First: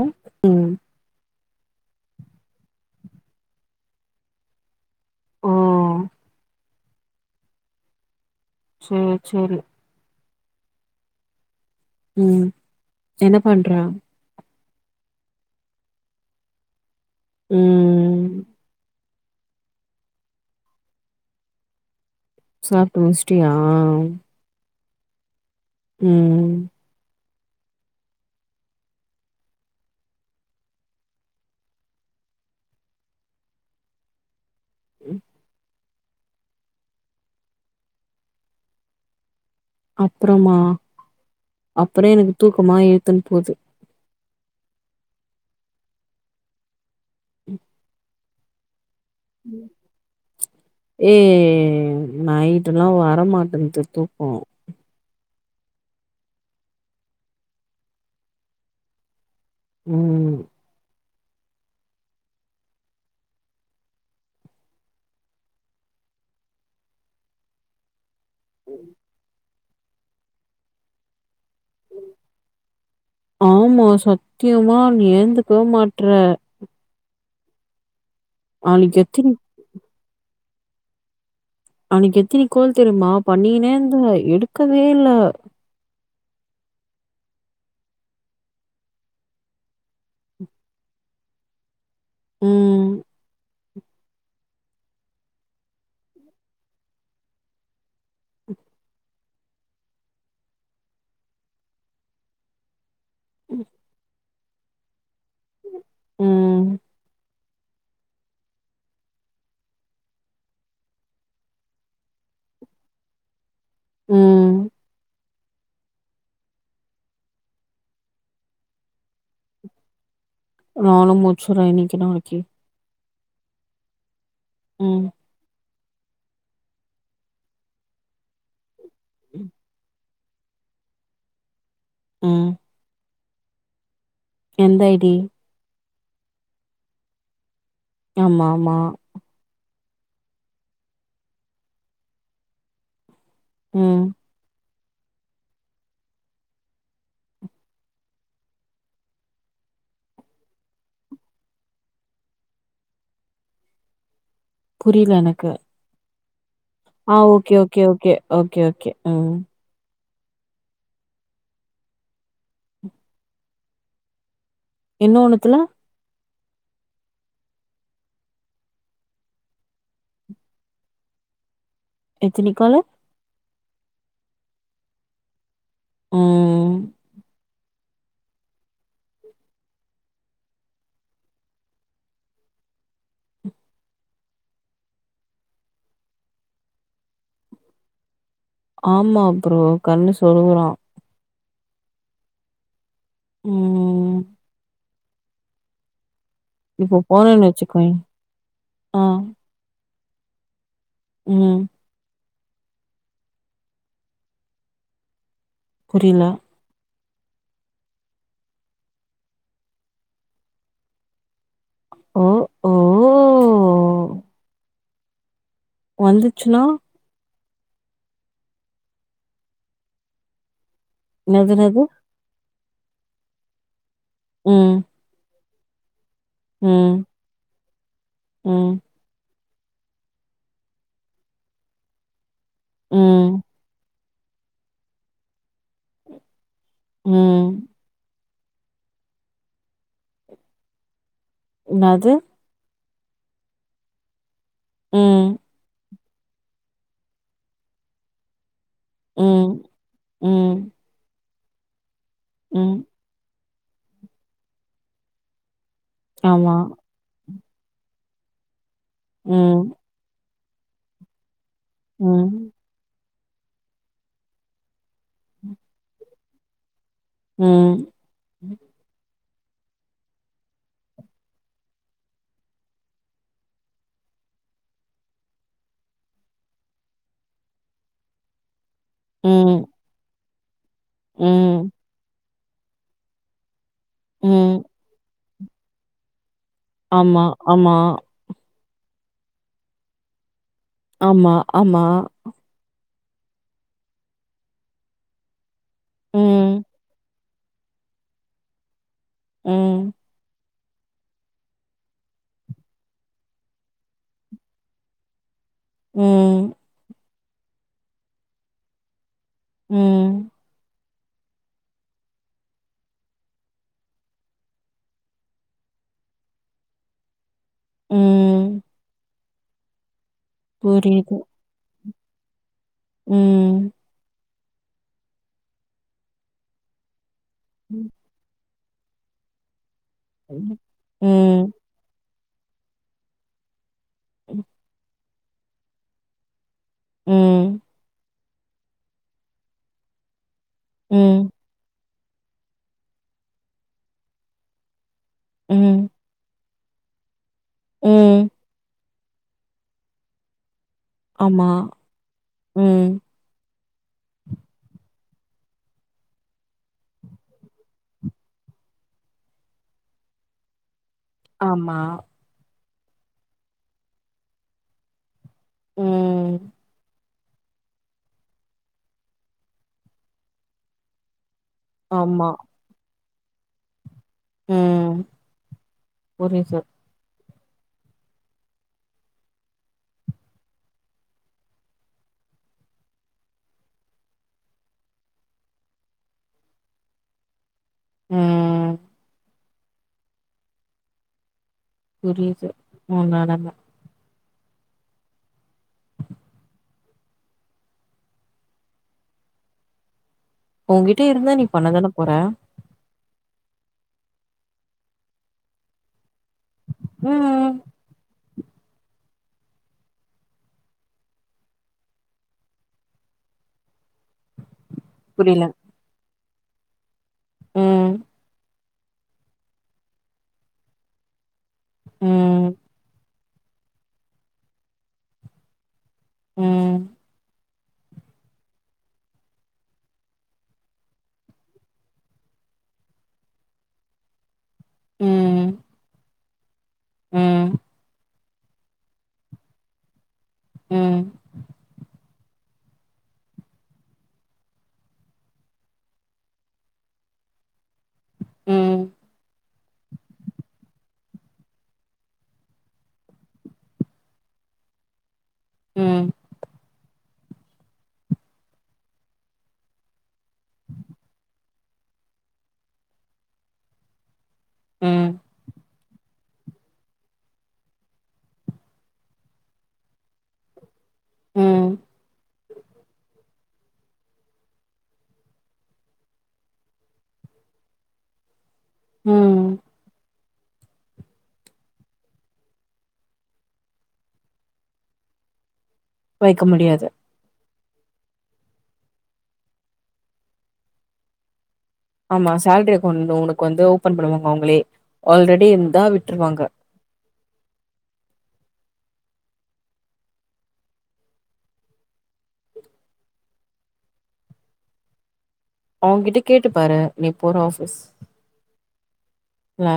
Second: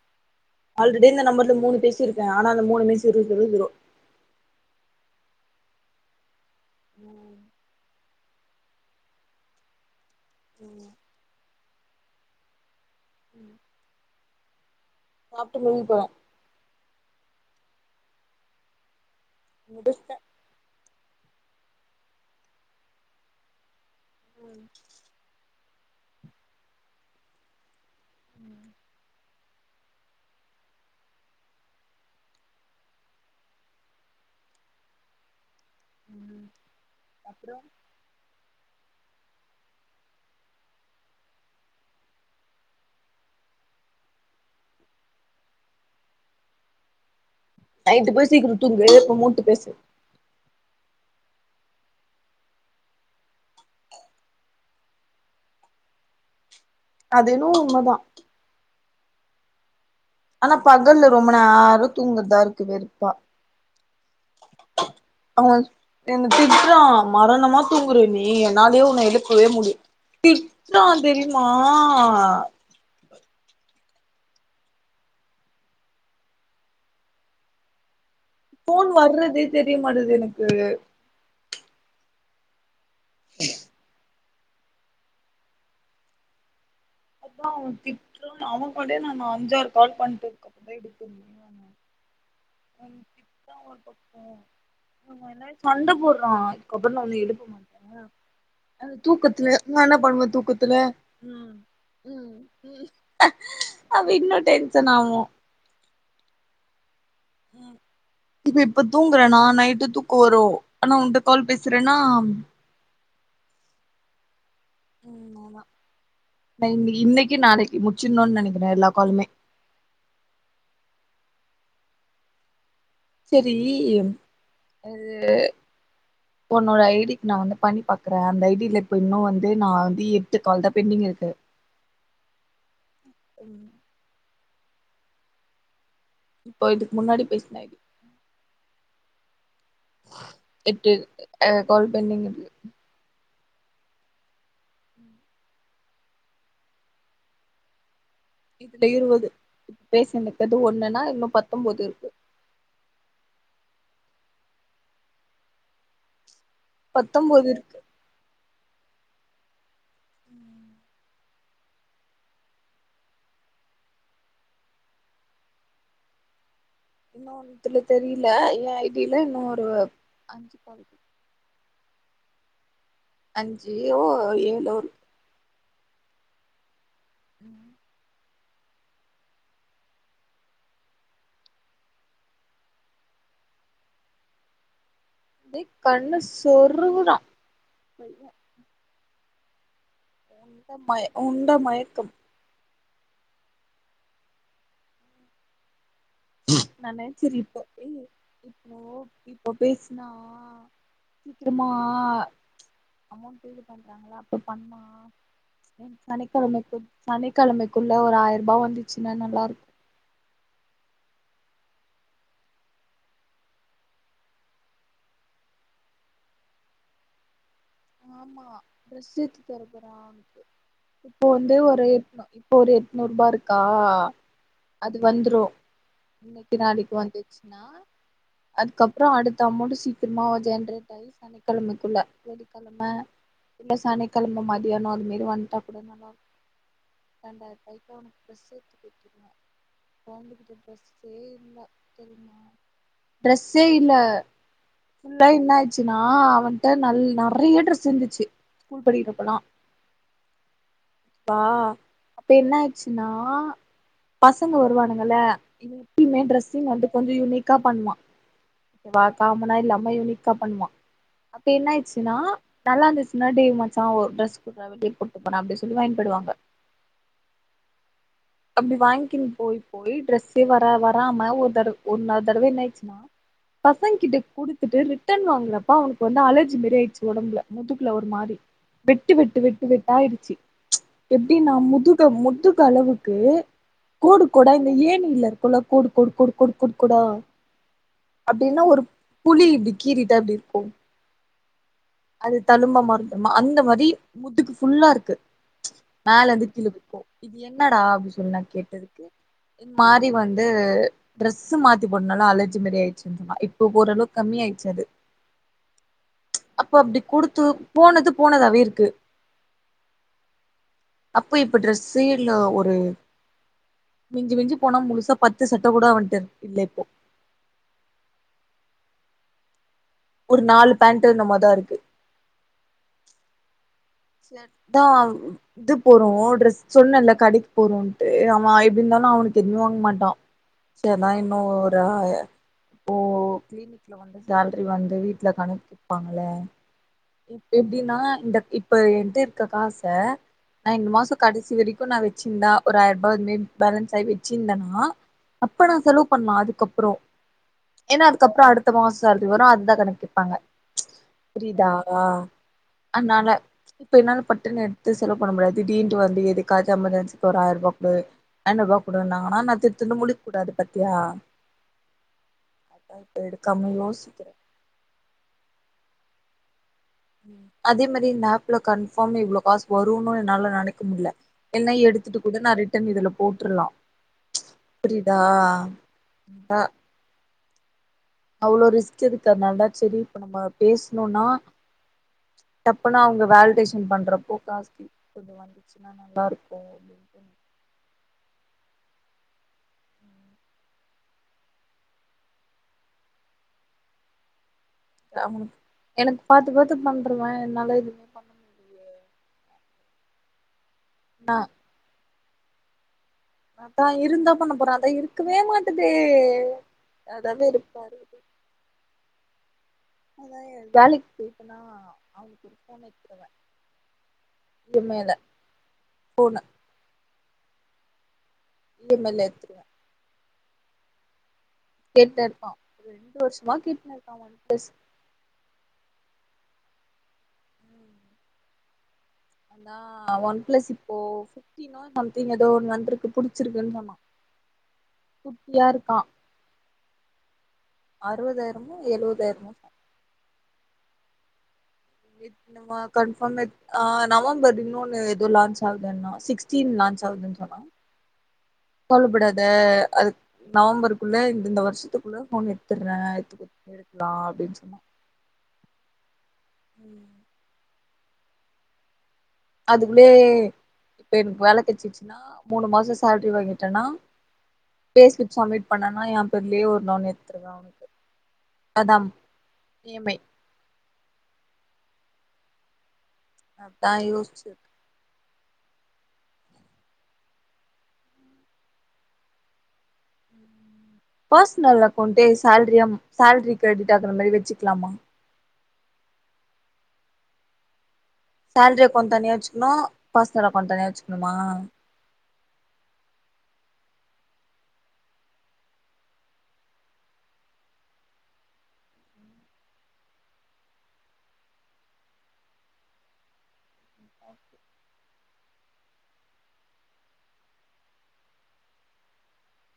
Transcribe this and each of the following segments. ம் ஆல்ரெடி இந்த நம்பர்ல மூணு பேசி இருக்கே ஆனா அந்த மூணுமே ஜீரோ ஜீரோ ஜீரோ ஓ சேர் சேரி ம் ம் என்ன பண்றா சாப்ட்டு முடிக்க போறே ம் முடிச்ட்டே சாப்ட்டு முடிச்சிட்டியா ம் ம் ம் ம் ம் அப்றோ அப்புறமா அப்புறோ எனக்கு தூக்கமா இழுத்துன்னு போது ம் நைட்டு போய் சீக்கிரோ தூங்கு இப்ப மூட் ம் ஏ நைட்டு எல்லா வரமாட்டன்து தூக்கம் அது என்னவோ உண்ம தா ம் நா பகல்ல ரொம்ப நேரோ தூங்குறதா இருக்கு வெறுப்பா அவ என்ன திட்றான் மரணமா தூங்குற நீ என்னாலயே உன்ன எழுப்பவே முடி திட்னா தெரியுமா ஆமா சத்தியமா நீ எழுந்துக்கவே மாட்ற ஃபோன் நாளைக்கு எத்தினி வர்றதே தெரியமாட்டுது எனக்கு அன்னிக்கி எத்தினி கால் தெரியுமா பண்ணீகுனே இருந்தேன் எடுக்கவே இல்ல அதா அவன் திட்டுரான் அவன் காலே நான் அஞ்சாறு கால் பண்ணிட்டு இருக்க [unintelligible] எடு [unintelligible] ம் [unintelligible] என்னை சண்ட போடுறா அதுக்கப்புறம் நா ஒன்ன எழுப்ப மாட்டே அது தூக்கத்துல நா என்ன பண்ணுவ தூக்கத்துல ம் ம் ம் அவன் இன்னும் டென்ஷன் ஆவா ம் ம் இப்ப இப்ப தூங்குறேனா நைட்டு தூக்க வரும் ஆனா அவன்கிட்ட கால் பேசுறேன்னா ம் ம் நோநா நா இன்னைக்கி இன்னைக்கு நாளைக்கு முச்சிடும்ன்னு நெனக்கிறே எல்லா காலுமே நானு முடிச்சிருவே இன்னைக்கி நாளைக்கி செரி ம் அது உன்னோட ஐடிக்கு நா வந்து பண்ணி பாக்குறே அந்த ஐடில இப்ப இன்னு வந்து நா வந்து எட்டு கால்தா பெண்டிங்ல இருக்கு ம் ம் எந்த ஐ டி இப்போ இதுக்கு முன்னாடி பேசின ஐ டி ஆமா ஆமா எட்டு கால் பெண்டிங் இருக்கு ம் இதுல இருவது இப்ப பேசுனது ஒண்ணுன்னா இன்னு பத்தொன்போது இருக்கு புரியல எனக்கு ஆ பத்தொம்போது ஓகே இருக்கு ஓகே ஓகே ஓகே ஓகே ம் இன்னு ஒண்ணுத்துல இன்னு ஒன்னுத்துல தெரியல ஏ ஐ டில இன்னு ஒரு அஞ்சு கால் எத்தின காலு அஞ்சு ஓ ஏழோ இரு ம் [inaudible] அப்டி கண்ண சொறுகுதா பைய ஆமா ப்ரோ கண்ணு சு உண்ட மய உண்ட மயக்கம் ம் நா இப்போ நெனச்சது போனேன்னு இப்போ ஏ வச்சுக்கோயே இப்போ ஆ இப்போ பேசுனா ம் சீக்கிரமா அமென்ட் இது பண்றாங்களா அப்ப பண்ணா புரில சனிக்கிழமைக்கு சனிக்கிழமைக்குள்ள ஒரு ஆயிரூபா வந்துச்சுன்னா நல்லா இருக்கு ஓ ஓ வந்துச்சுனா ஆமா டிரஸ் எடுத்து தரப்போறா அவனுக்கு இப்ப என்னது வந்து என்னது ஒரு ப்ப ஒரு எட்நூரூபா இருக்கா ம் இது வந்துரு இன்னைக்கு நாளைக்கு ம் வந்துச்சுன்னா ம் அதுக்கு அப்றோ அடுத்த அமௌன்ட் சீக்கிரமா ஜென்ரேட் ஆகி சனிக்கிழமைக்குள்ள வெளிகெழம ம் இல்ல சனிக்கிழம்ம மதியான அது மாரி வந்துட்டா கூட நல்ல இருக்கு ம் ரெண்டாயிரூவாய்க்கு டிரஸ் எடுத்து குடுத்துருவே போடுறதுக்கு ட்ரெஸ்சே இல்ல என்னது தெரியுமா டிரஸ்சே இல்ல ஃபுல்லா ம் என்ன ஆச்சுன்னா அவன்ட்ட நல் நெறைய ட்ரஸ் இருந்துச்சு ஸ்கூல் படிக்கிப்பல்லா ம் ம் பா இப்ப என்ன ம் ஆச்சுன்னா பசங்க வருவானுங்கல்ல இங்க எப்பயுமே ஆமா டரெஸ்சிங் கொஞ்ச யுனிக்கா பண்வா வா ம் காமனா இல்லாம யுனிக்கா பண்வா அப்ப என்ன ஆயிச்சுன்னா ம். நல்லா இருந்துச்சின்னா டேய் மச்சா ஒர் ட்ரஸ் குடுறா வெளிய போட்டு போறே அப்படின் சொல்லி வாங்கிட் போயிடுவாங்க ம் அப்டி வாங்கிக்கினு போய் போய் ட்ரெஸ்ஸே வரா வராம ஒரு தடவ ஒரு நாலு தடவ என்ன ஆயிடுச்சுன்னா பசங்க கிட்ட குடுத்துட்டு ரிட்டன் வாங்குனப்ப அவனுக்கு வந்து அலர்ஜி மாரி ஆயிடுச்சு ஒடம்புல முதுகுல ஒரு மாரி வெட்டு வெட்டு ம். வெட்டு வெட்டாயிரிச்சு எப்டின்னா ம். முதுக முதுகளவுக்கு கோடு கோடா ம். இந்த ஏணியில இருக் ஃபுல்லா கோடு கோடு கோடு கோடு கோடு கோடா ஆமா, ஆமா, அப்டின்னா ஒரு புலி இப்டி கீறிட்டா எப்டி இருக்கு ஆமா ஆமா அது தழும்பா மாறுது அந்த மாரி முதுகு ஃபுல்லா இருக்கு மேல இருந்து ம். கீழ வர கு இது என்னடா அப்படி சொல்லி நான் கேட்டதுக்கு இந் ம். மாரி வந்து ட்ரெஸ்ஸூ மாத்தி போட்டனால அலர்ஜி மாரி ஆயிருச்சுன்ருந்தா இப்போ ஓரளவு கம்மி ஆயிச்சு அது ம் அப்போ அப்டி குடுத்து போனது போனதாவே இருக்கு ம் அப்ப இப்ப ட்ரெஸ்ஸே இல்ல ஒரு மிஞ்சி மிஞ்சி போனா முழுசா பத்து சட்ட கூட அவன்ட இல்ல இப்போ ம் ஒரு நாலு பேண்ட் புரியுது. என்னமோதா இருக்கு ம் செட்டா இது போறோ ட்ரெஸ் சொன்னல்ல கடைக்கு போறோன்ட்டு அவ ஆயி எப்டி இருந்தாலு அவனுக்கு எதுமே வாங்க மாட்டா ம். சரினா இன்னு ம். ரா ஒ கிளினிக்ல வந்து சேலரி வந்து வீட்ல கணக்கு ப்பாங்கள்ள இப்ப ம். எப்டின்னா இந்த இப்ப என்ட்ட இருக்க காச நா இந்த மாச ம். கடைசி வரைக்கு நா வச்சிருந்தே ஒரு ஆயிரரூபா வந்து பேலன்ஸாயி வச்சிருந்தேன்னா அப்ப நா ம். செலவு பண்லா அதுக்கப்றோ ஏன்னா ம். அதுக்கப்புற அடுத்த மாச சேலரி வரு அதா கணக்கு கேப்பாங்க ஆமா. புரிதா ம். அனால இப்ப என்னாலு பட்டுன்னு எடுத்து செலவு பண்ண முடியாது திடினு வந்து எதுக்காவது எமர்ஜென்சிக்கு ஒரு ஆயர் ரூபா குடு ஐநூறு ரூவா கொடுனாங்கனா நா திருதிருனு முழிக் கூடாது பத்தியா ஆமா எடுகாம யோசிக்குற ம் அதே மாரி இந்த ஆஃப்ல கன்ஃபார்ம் இவ்ளோ காசு வரும்னு என்னால நெனைக்க முடில எல்லா எடுத்துட்டு ஆமா. கூட நா ரிட்டன் இதுல போட்டுருலா ம். புரியுதா புரியுது. ஆ அவ்ளோ ரிஸ்க் இருக்கறதால தா சரி இப்ப நம்ம பேசணுனா தப்புனா அவங்க வேலிடேஷன் பண்றப்போ காஸ் கி வந்துச்சுன்னா நல்லாருக்கு அப்டின்னு ம் புரியுது உ நெலம ஆமா எனக்கு பாத்து பாத்து பன்றவ என்னால எதுமே உங்கிட்ட இருந்தா நா நீ பண்ணதான போற அதா இருந்தா பண்ண போறே அதா இருக்கவே மாட்டதே அதா ம். வெறுப்பா இரு அதா வேலைக்கு போயிருப்பனா அவங்களுக்கு ஒரு ஃபோன் எடுத்துருவ இ மே ல புரியல. போனு ம் இ எம் ஐ ல எத்துருவ கேட்டுருப்பா ம் ரெண்டு வருஷமா கேட்டுனுருக்கா ஒன் பிளஸ் ம் அதா ஒன் பிளஸ் இப்போ புத்தினு சம்திங் ஏதோ ஒண்ணு வந்திருக்கு புடிச்சிருக்குன்னு சொன்னா ம் குட்டியா இருக்கா ம் அறுவதாயிரமோ எழுவதாயிரமோ சொன் ம் ஏட்னுமா கன்ஃபாம் எடுத் ஆ நவம்பர் இன்னொன்னு ஏதோ லான்ச் ஆகுதுன்னா சிக்ஸ்டீன் லான்ச் ஆகுதுன் சொன்னா கவலபடாத அ அது நவம்பருக்குள்ள இந்த இந்த வருஷத்துக்குள்ள ஃபோன் எத்துற எத்து குத் எடுக்கலா அப்டின்னு சொன்னா ம் ம் அதுக்குள்ளே இப்ப எனக்கு வேலை கட்ச்சிச்சுன்னா மூணு மாசோ சேலரி வாங்கிட்டன்னா பே ம் ஸ்லிப் சமிட் பண்ணனா ஏ பெர்லயே ஒரு லோன் எத்துருவே அதா இ எம் ஐ ம் அதா யோச்சி ம் பர்சனல் அக்கௌண்டே சேல்ரி சேலரி கிரெடிட் ஆகுற மாதிரி வெச்சிக்கலாமா வெக்க முடியாது சேலரி அக்கௌண்ட் தனியா வெச்சிக்கணு பர்சனல் அக்கௌண்ட் தனியா வெச்சிக்கணுமா ஆமா சேலரி அக்கௌண்ட் உனக்கு வந்து ஓபன் பண்ணுவாங்க அவுங்களே ஆல்ரெடி இருந்தா விட்டுருவாங்க அவுங் கிட்ட கேட்டு பாரு நீ போற ஆபிஸ் ல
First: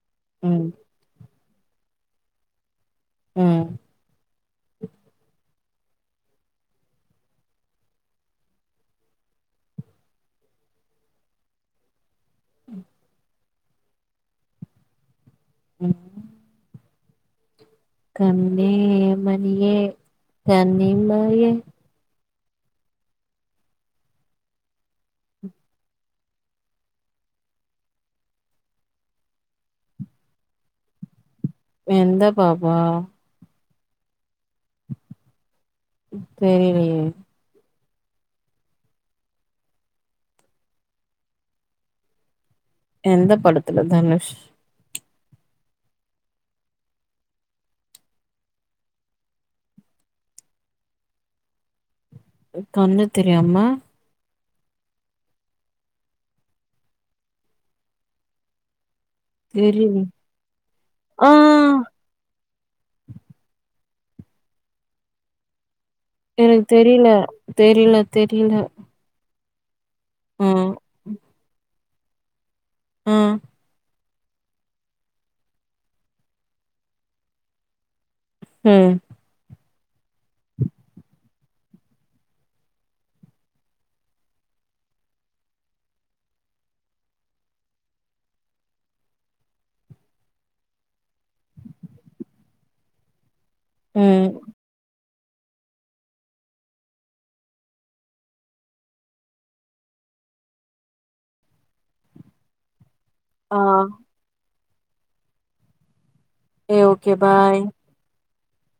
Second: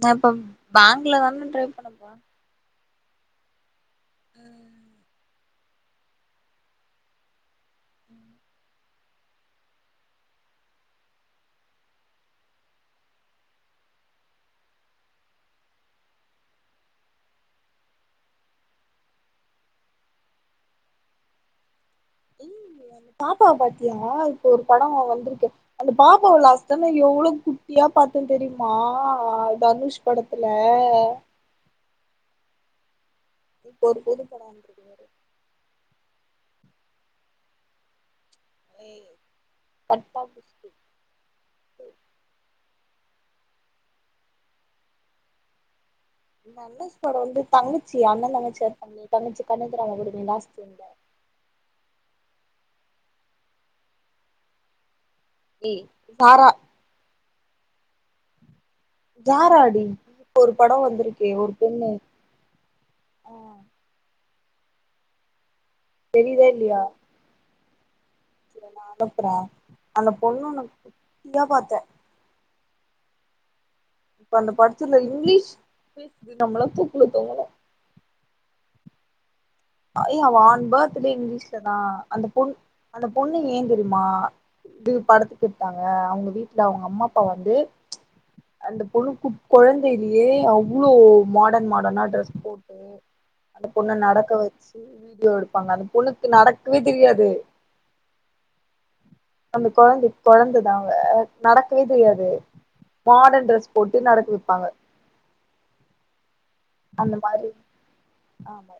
நா இப்ப ம் பேங்க்ல தான ட்ரை பண்ண போறே ம் அ ம் ம் ம் கண்ணே மணியே கண் இமையே ஏய் அந்த பாப்பாவ பாத்தியா இப்போ ஒரு படோ வந்துருக்கே அந்த பாப்பாவ லாஸ்டலின்னியோ எவ்ளோ குட்டியா பாத்த தெரியுமா அ தனுஷ் படத்துல எந்த பாப்பா இப்போது ஒரு [unintelligible] இப்போ ஏய் கட்டாகுஸ்தி எந்த படத்துல தனுஷ் தனுஷ் பயோ வந்து தங்கச்சி அண்ணன் தங்கச்சியா இருப்பாங்கல தங்கச்சி கண்ணு தெரியாம பெய்டுமே லாஸ்ட்டு என்ட்ல கண்ணு தெரியாம ஏய் சாரா ஜாராடி தெரியல இப்ப ஒரு படோ வந்துருக்கே ஒரு ஆ பெண்ணு தெரியுதா எனக்கு இல்லையா தெரியல தெரில தெரில இரு நா அனுப்புறே அந்த பொண்ணு உன்னு குட்டியா பாத்தே ம் இப்ப அந்த படத்துல இங்கிலீஷ் பேசுது நம்மள தூக்கல தூங்கணு ம் ஐயோ அவா ஆன் பர்த்டே இங்கிலீஷ்ல தா அந்த பொண் அந்த பொண்ணு ஏ தெரியுமா இது படத்துக்கூப்ட்டாங்க அவங்க வீட்ல அவுங்க அம்மா அப்பா வந்து அந்த பொண்ணுக்கு கொழந்தையிலயே அவ்ளோ மாடன் மாடர்னா ட்ரெஸ் போட் அந்த பொண்ண ம் நடக்க வெச்சு வீடியோ எடுப்பாங்க அந்த பொண்ணுக்கு நடக்கவே தெரியாது அந்த கொழந்தை கொழந்ததா அவ நடக்கவே தெரியாது மாடர்ன் ஆ டிரஸ் போட்டு நடக்க வெப்பாங்க ஏ ஓகே அந்த மாரி பாய் ஆமா